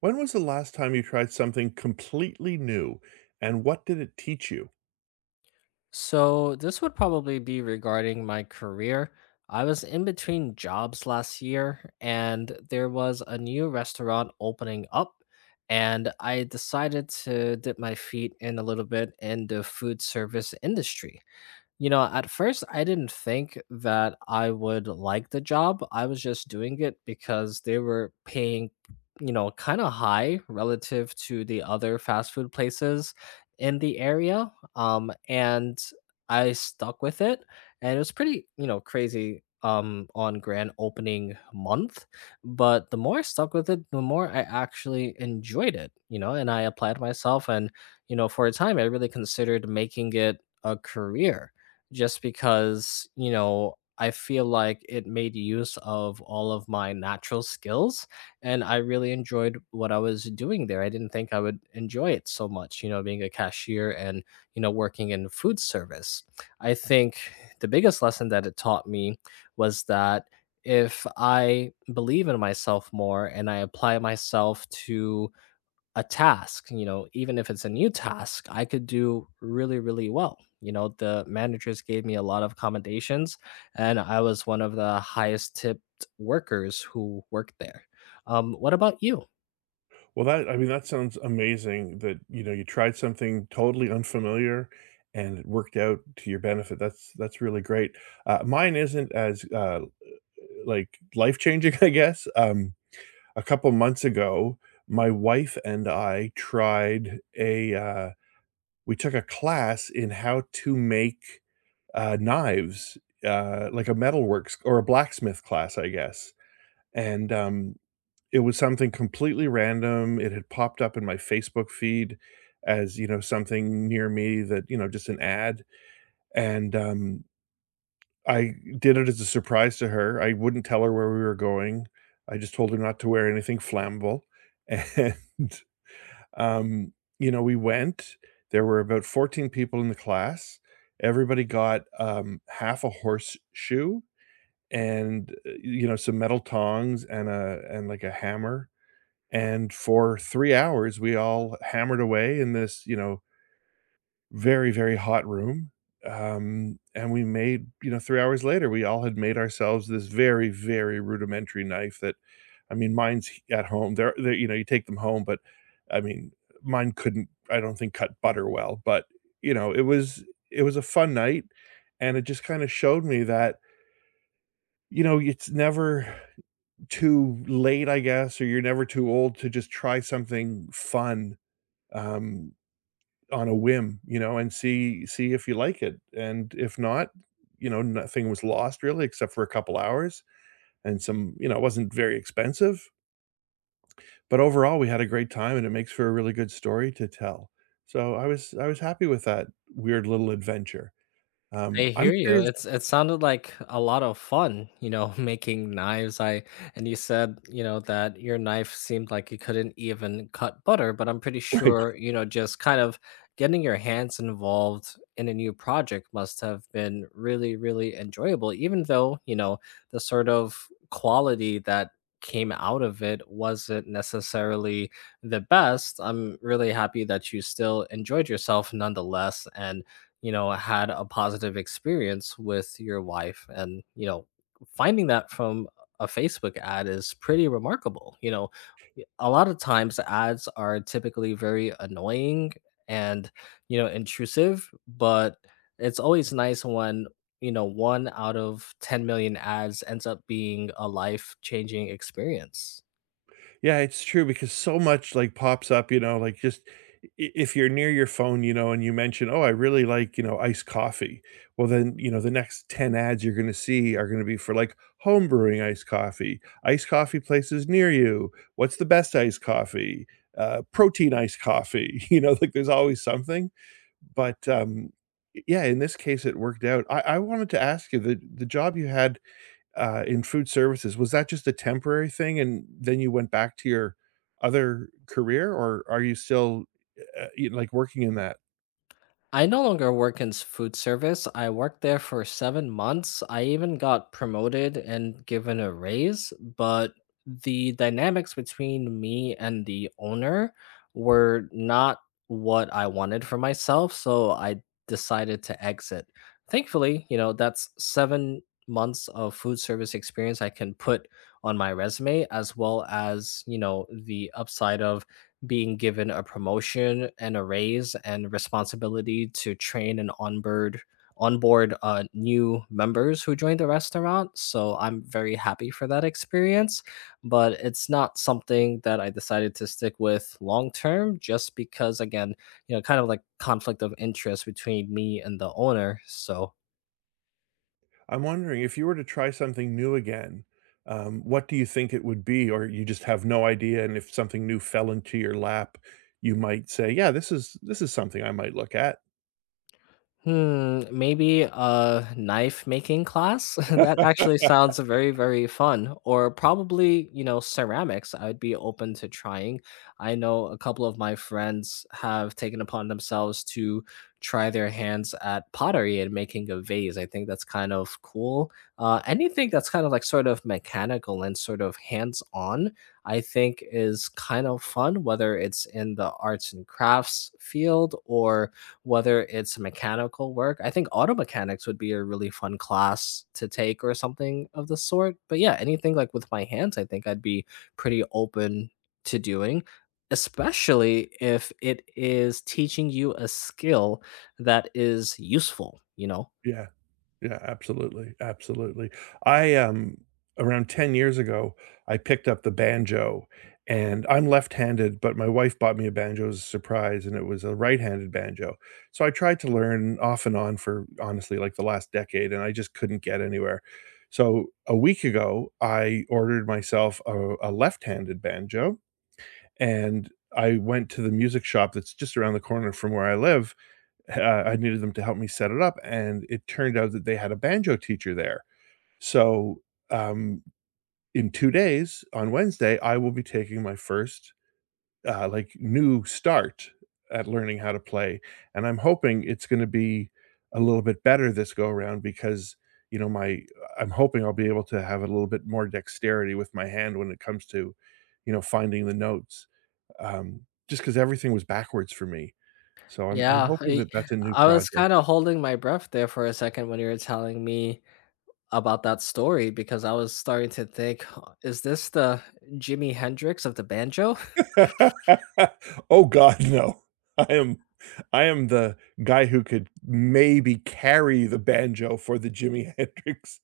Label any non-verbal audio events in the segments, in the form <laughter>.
When was the last time you tried something completely new, and what did it teach you? So, this would probably be regarding my career. I was in between jobs last year, and there was a new restaurant opening up, and I decided to dip my feet in a little bit in the food service industry. You know, at first, I didn't think that I would like the job. I was just doing it because they were paying, kind of high relative to the other fast food places in the area. And I stuck with it. And it was pretty, crazy on grand opening month. But the more I stuck with it, the more I actually enjoyed it, you know, and I applied myself. And for a time, I really considered making it a career just because, I feel like it made use of all of my natural skills and I really enjoyed what I was doing there. I didn't think I would enjoy it so much, you know, being a cashier and, working in food service. I think the biggest lesson that it taught me was that if I believe in myself more and I apply myself to a task, you know, even if it's a new task, I could do really, really well. You know, the managers gave me a lot of commendations, and I was one of the highest tipped workers who worked there. What about you? Well, that sounds amazing that, you know, you tried something totally unfamiliar and it worked out to your benefit. That's really great. Mine isn't as, like, life-changing, <laughs> I guess. A couple months ago, my wife and I tried we took a class in how to make, knives, like a metalworks or a blacksmith class, I guess. And, um, it was something completely random. It had popped up in my Facebook feed as, you know, something near me. Just an ad. and, um, I did it as a surprise to her. I wouldn't tell her where we were going. I just told her not to wear anything flammable, <laughs> and, um, we went. There were about 14 people in the class. Everybody got, half a horseshoe and, you know, some metal tongs and like, a hammer, and for 3 hours, we all hammered away in this, you know, very, very hot room. And we made you know, 3 hours later, we all had made ourselves this very, very rudimentary knife that mine's h at home. They're you know, you take them home, but, I mean, mine couldn't I don't think cut butter well, but, you know, it was a fun night, and it just kinda showed me that, you know, it's never too late, I guess, or you're never too old to just try something fun um, on a whim, you know, and see if you like it, and if not, you know, nothing was lost really except for a couple hours and some, you know, it wasn't very expensive, but overall we had a great time, and it makes for a really good story to tell. So I was happy with that weird little adventure. I hear I'm you. curious. It sounded like a lot of fun, you know, <laughs> making knives. I and you said, you know, that your knife seemed like you couldn't even cut butter, but I'm pretty <laughs> sure, you know, just kind of getting your hands involved in a new project must have been really, really enjoyable, even though, you know, the sort of quality that came out of it wasn't necessarily the best. I'm really happy that you still enjoyed yourself nonetheless and you know, had a positive experience with your wife. And, you know, finding that from a Facebook ad is pretty remarkable. You know, a lot of times ads are typically very annoying and, you know, intrusive, but it's always nice when, you know, one out of 10 million ads ends up being a life changing experience. Yeah, it's true because so much, like, pops up, you know, like, just I if you're near your phone, you know, and you mention, "Oh, I really like, you know, iced coffee." Well, then, you know, the next 10 ads you're gonna see are gonna be for, like, home brewing iced coffee places near you, what's the best iced coffee, protein iced coffee, <laughs> you know, like, there's always something, but, yeah, in this case, it worked out. I wanted to ask you, the job you had in food services, was that just a temporary thing and then you went back to your other career, or are you still, y like, working in that? I no longer work in food service. I worked there for 7 months. I even got promoted and given a raise, but the dynamics between me and the owner were not what I wanted for myself. So I decided to exit. Thankfully, you know, that's 7 months of food service experience I can put on my resume, as well as, you know, the upside of being given a promotion and a raise and responsibility to train and onboard new members who joined the restaurant. So I'm very happy for that experience, but it's not something that I decided to stick with long term just because, again, you know, kind of like conflict of interest between me and the owner. So I'm wondering if you were to try something new again, what do you think it would be? Or you just have no idea, and if something new fell into your lap, you might say, "Yeah, this is something I might look at." hmm, maybe a knife making class? <laughs> That actually sounds very, very fun. Or probably, you know, ceramics. I'd be open to trying. I know a couple of my friends have taken upon themselves to try their hands at pottery and making a vase. I think that's kind of cool. Anything that's kind of like sort of mechanical and sort of hands on, I think is kind of fun, whether it's in the arts and crafts field or whether it's mechanical work. I think auto mechanics would be a really fun class to take or something of the sort. But yeah, anything like with my hands, I think I'd be pretty open to doing, especially if it is teaching you a skill that is useful, you know? Yeah. Yeah, absolutely, absolutely. I, um Around 10 years ago, I picked up the banjo, and I'm left-handed, but my wife bought me a banjo as a surprise, and it was a right-handed banjo. So I tried to learn off and on for, honestly, like, the last decade, and I just couldn't get anywhere. So, a week ago, I ordered myself a left-handed banjo, and I went to the music shop that's just around the corner from where I live. I needed them to help me set it up, and it turned out that they had a banjo teacher there. So, um, in 2 days, on Wednesday, I will be taking my first, new start at learning how to play, and I'm hoping it's gonna be a little bit better this go around because, you know, my I'm hoping I'll be able to have a little bit more dexterity with my hand when it comes to, you know, finding the notes, just because everything was backwards for me. So I'm Yeah, hoping I, that that's a new I was kind of project. holding my breath there for a second when you were telling me about that story because I was starting to think, "Huh, is this the Jimi Hendrix of the banjo?" <laughs> Oh God, no. I am I am the guy who could maybe carry the banjo for the Jimi <laughs> Hendrix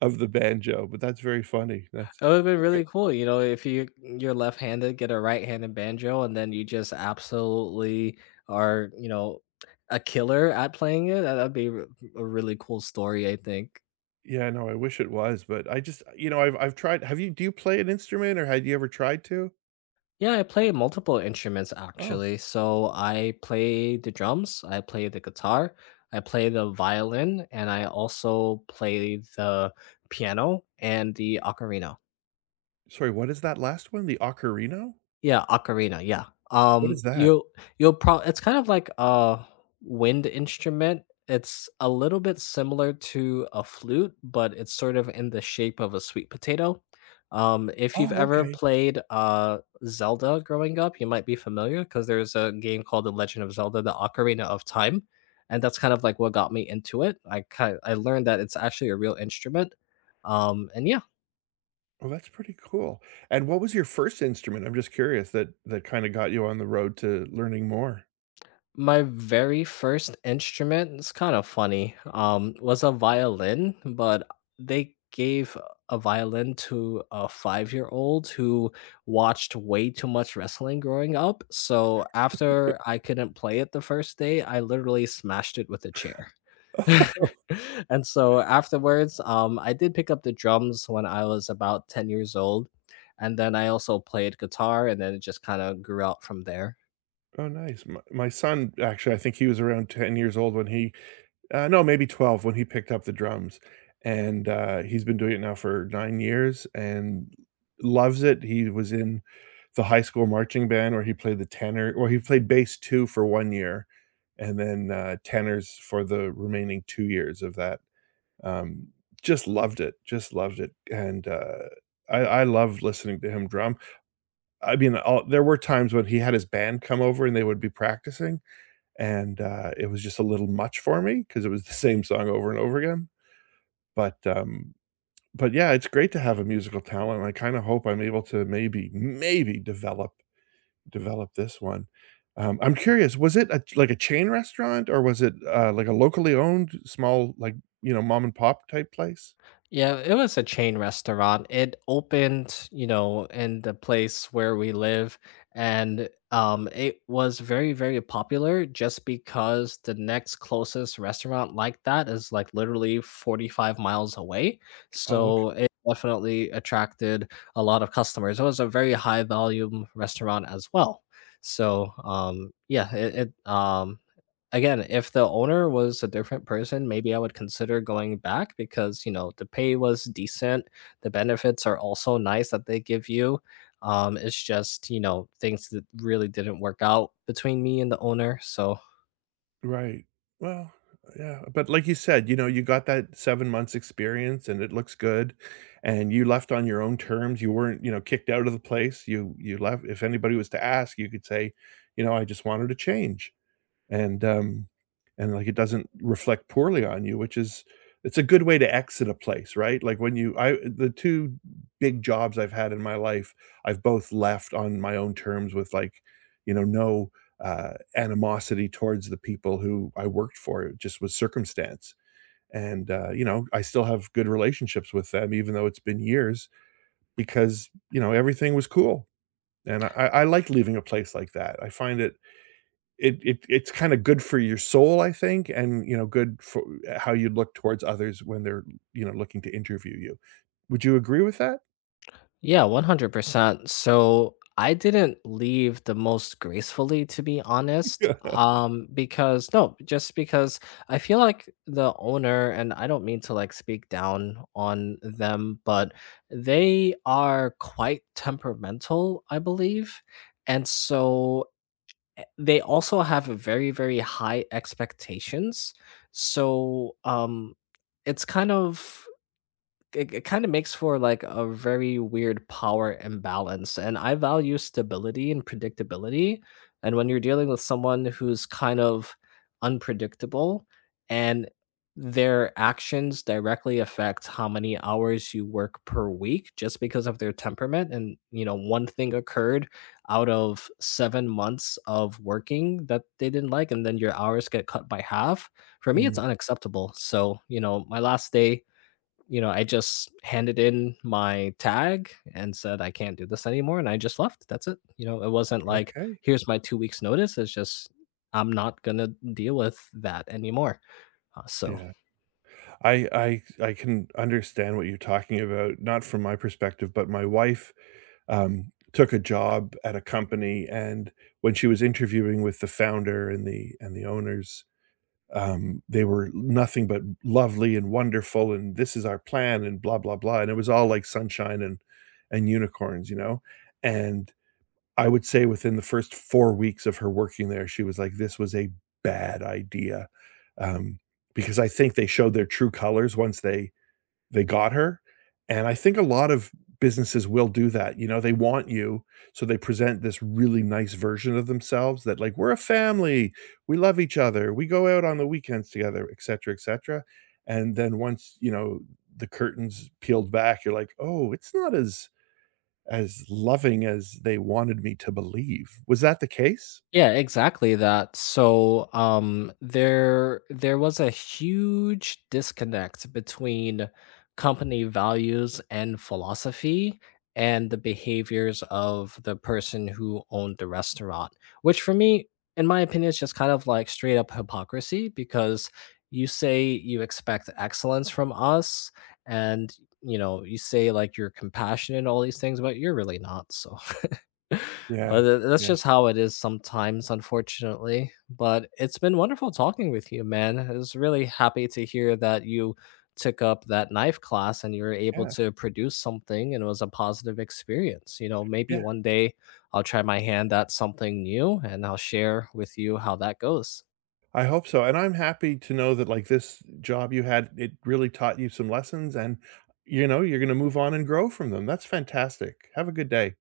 of the banjo, but that's very funny. That's It would've been really cool, you know, if you, you're left-handed, get a right-handed banjo, and then you just absolutely are, you know, a killer at playing it. That that'd be r a really cool story, I think. Yeah, no, I wish it was, but I just you know, I've tried. Have you Do you play an instrument or had you ever tried to? Yeah, I play multiple instruments, Oh, actually. So I play the drums, I play the guitar, I play the violin, and I also play the piano and the ocarina. sorry, what is that last one? The ocarina? Yeah, ocarina, yeah. What is that? You you'll pro It's kind of like a wind instrument. It's a little bit similar to a flute, but it's sort of in the shape of a sweet potato. If you've Oh, ever okay. played Zelda growing up, you might be familiar because there's a game called The Legend of Zelda: The Ocarina of Time, and that's kind of like what got me into it. I learned that it's actually a real instrument. Um, and yeah, Well, that's pretty cool. And what was your first instrument? I'm just curious that kinda got you on the road to learning more. My very first instrument, it's kind of funny, was a violin, but they gave a violin to a five-year-old who watched way too much wrestling growing up. So after I couldn't play it the first day, I literally smashed it with a chair. <laughs> And so afterwards, I did pick up the drums when I was about 10 years old, and then I also played guitar, and then it just kind of grew out from there. Oh, nice. My son, actually, I think he was around 10 years old when he no, maybe 12 when he picked up the drums, and, he's been doing it now for 9 years and loves it. He was in the high school marching band where he played the tenor, or he played bass too for 1 year, and then, tenors for the remaining 2 years of that. Um, just loved it, just loved it, and, I I love listening to him drum. I mean, all There were times when he had his band come over and they would be practicing, and, it was just a little much for me because it was the same song over and over again, but, um but yeah, it's great to have a musical talent. I kinda hope I'm able to maybe develop this one. I'm curious, was it a like a chain restaurant, or was it, like a locally owned small, like, you know, mom and pop type place? Yeah, it was a chain restaurant. It opened, you know, in the place where we live, and it was very, very popular just because the next closest restaurant like that is like literally 45 miles away. Oh, So it definitely attracted a lot of customers. It was a very high volume restaurant as well. So yeah, it again, if the owner was a different person, maybe I would consider going back because you know the pay was decent, the benefits are also nice that they give you. It's just, you know, things that really didn't work out between me and the owner. So right. Well, yeah, but like you said, you know, you got that 7 months experience and it looks good, and you left on your own terms. You weren't, you know, kicked out of the place. You left. If anybody was to ask, you could say, you know, "I just wanted to change." and um, and like, it doesn't reflect poorly on you, which is it's a good way to exit a place, right? Like when you I The 2 big jobs I've had in my life, I've both left on my own terms with, like, you know, no, animosity towards the people who I worked for. It just was circumstance, and, you know, I still have good relationships with them even though it's been years because, you know, everything was cool, and I like leaving a place like that. I find it's kinda good for your soul, I think, and, you know, good for how you look towards others when they're, you know, looking to interview you. Would you agree with that? yeah, 100%. So I didn't leave the most gracefully, to be <laughs> honest. Yeah. Because no, just because I feel like the owner, and I don't mean to like speak down on them, but they are quite temperamental, I believe. And so they also have very, very high expectations. So, um, it's kind of, it kind of makes for like a very weird power imbalance. And I value stability and predictability. And when you're dealing with someone who's kind of unpredictable and their actions directly affect how many hours you work per week just because of their temperament, and you know, one thing occurred out of 7 months of working that they didn't like, and then your hours get cut by half, for me it's Mm, unacceptable. So you know, my last day, you know, I just handed in my tag and said, I can't do this anymore. And I just left. That's it. You know, it wasn't like, okay, here's my two weeks' notice. It's just, I'm not going to deal with that anymore. Uh, so yeah. I can understand what you're talking about, not from my perspective, but my wife took a job at a company, and when she was interviewing with the founder and the owners, they were nothing but lovely and wonderful, and this is our plan, and blah blah blah, and it was all like sunshine and unicorns, you know, and I would say within the first 4 weeks of her working there, she was like, "This was a bad idea," um, because I think they showed their true colors once they got her. And I think a lot of businesses will do that. You know, they want you, so they present this really nice version of themselves, that like, "We're a family, we love each other, we go out on the weekends together," etcetera, etcetera, and then once, you know, the curtains peeled back, you're like, "Oh, it's not as as loving as they wanted me to believe." Was that the case? Yeah, exactly that. So, there was a huge disconnect between company values and philosophy and the behaviors of the person who owned the restaurant, which for me, in my opinion, is just kind of like straight up hypocrisy because you say you expect excellence from us, and you know, you say like you're compassionate and all these things, but you're really not. So Yeah. That's Yeah. just how it is sometimes, unfortunately. But it's been wonderful talking with you, man. I was really happy to hear that you took up that knife class and you were able Yeah. to produce something and it was a positive experience. You know, maybe Yeah. one day I'll try my hand at something new and I'll share with you how that goes. I hope so, and I'm happy to know that, like, this job you had, it really taught you some lessons and, you know, you're gonna move on and grow from them. That's fantastic. Have a good day.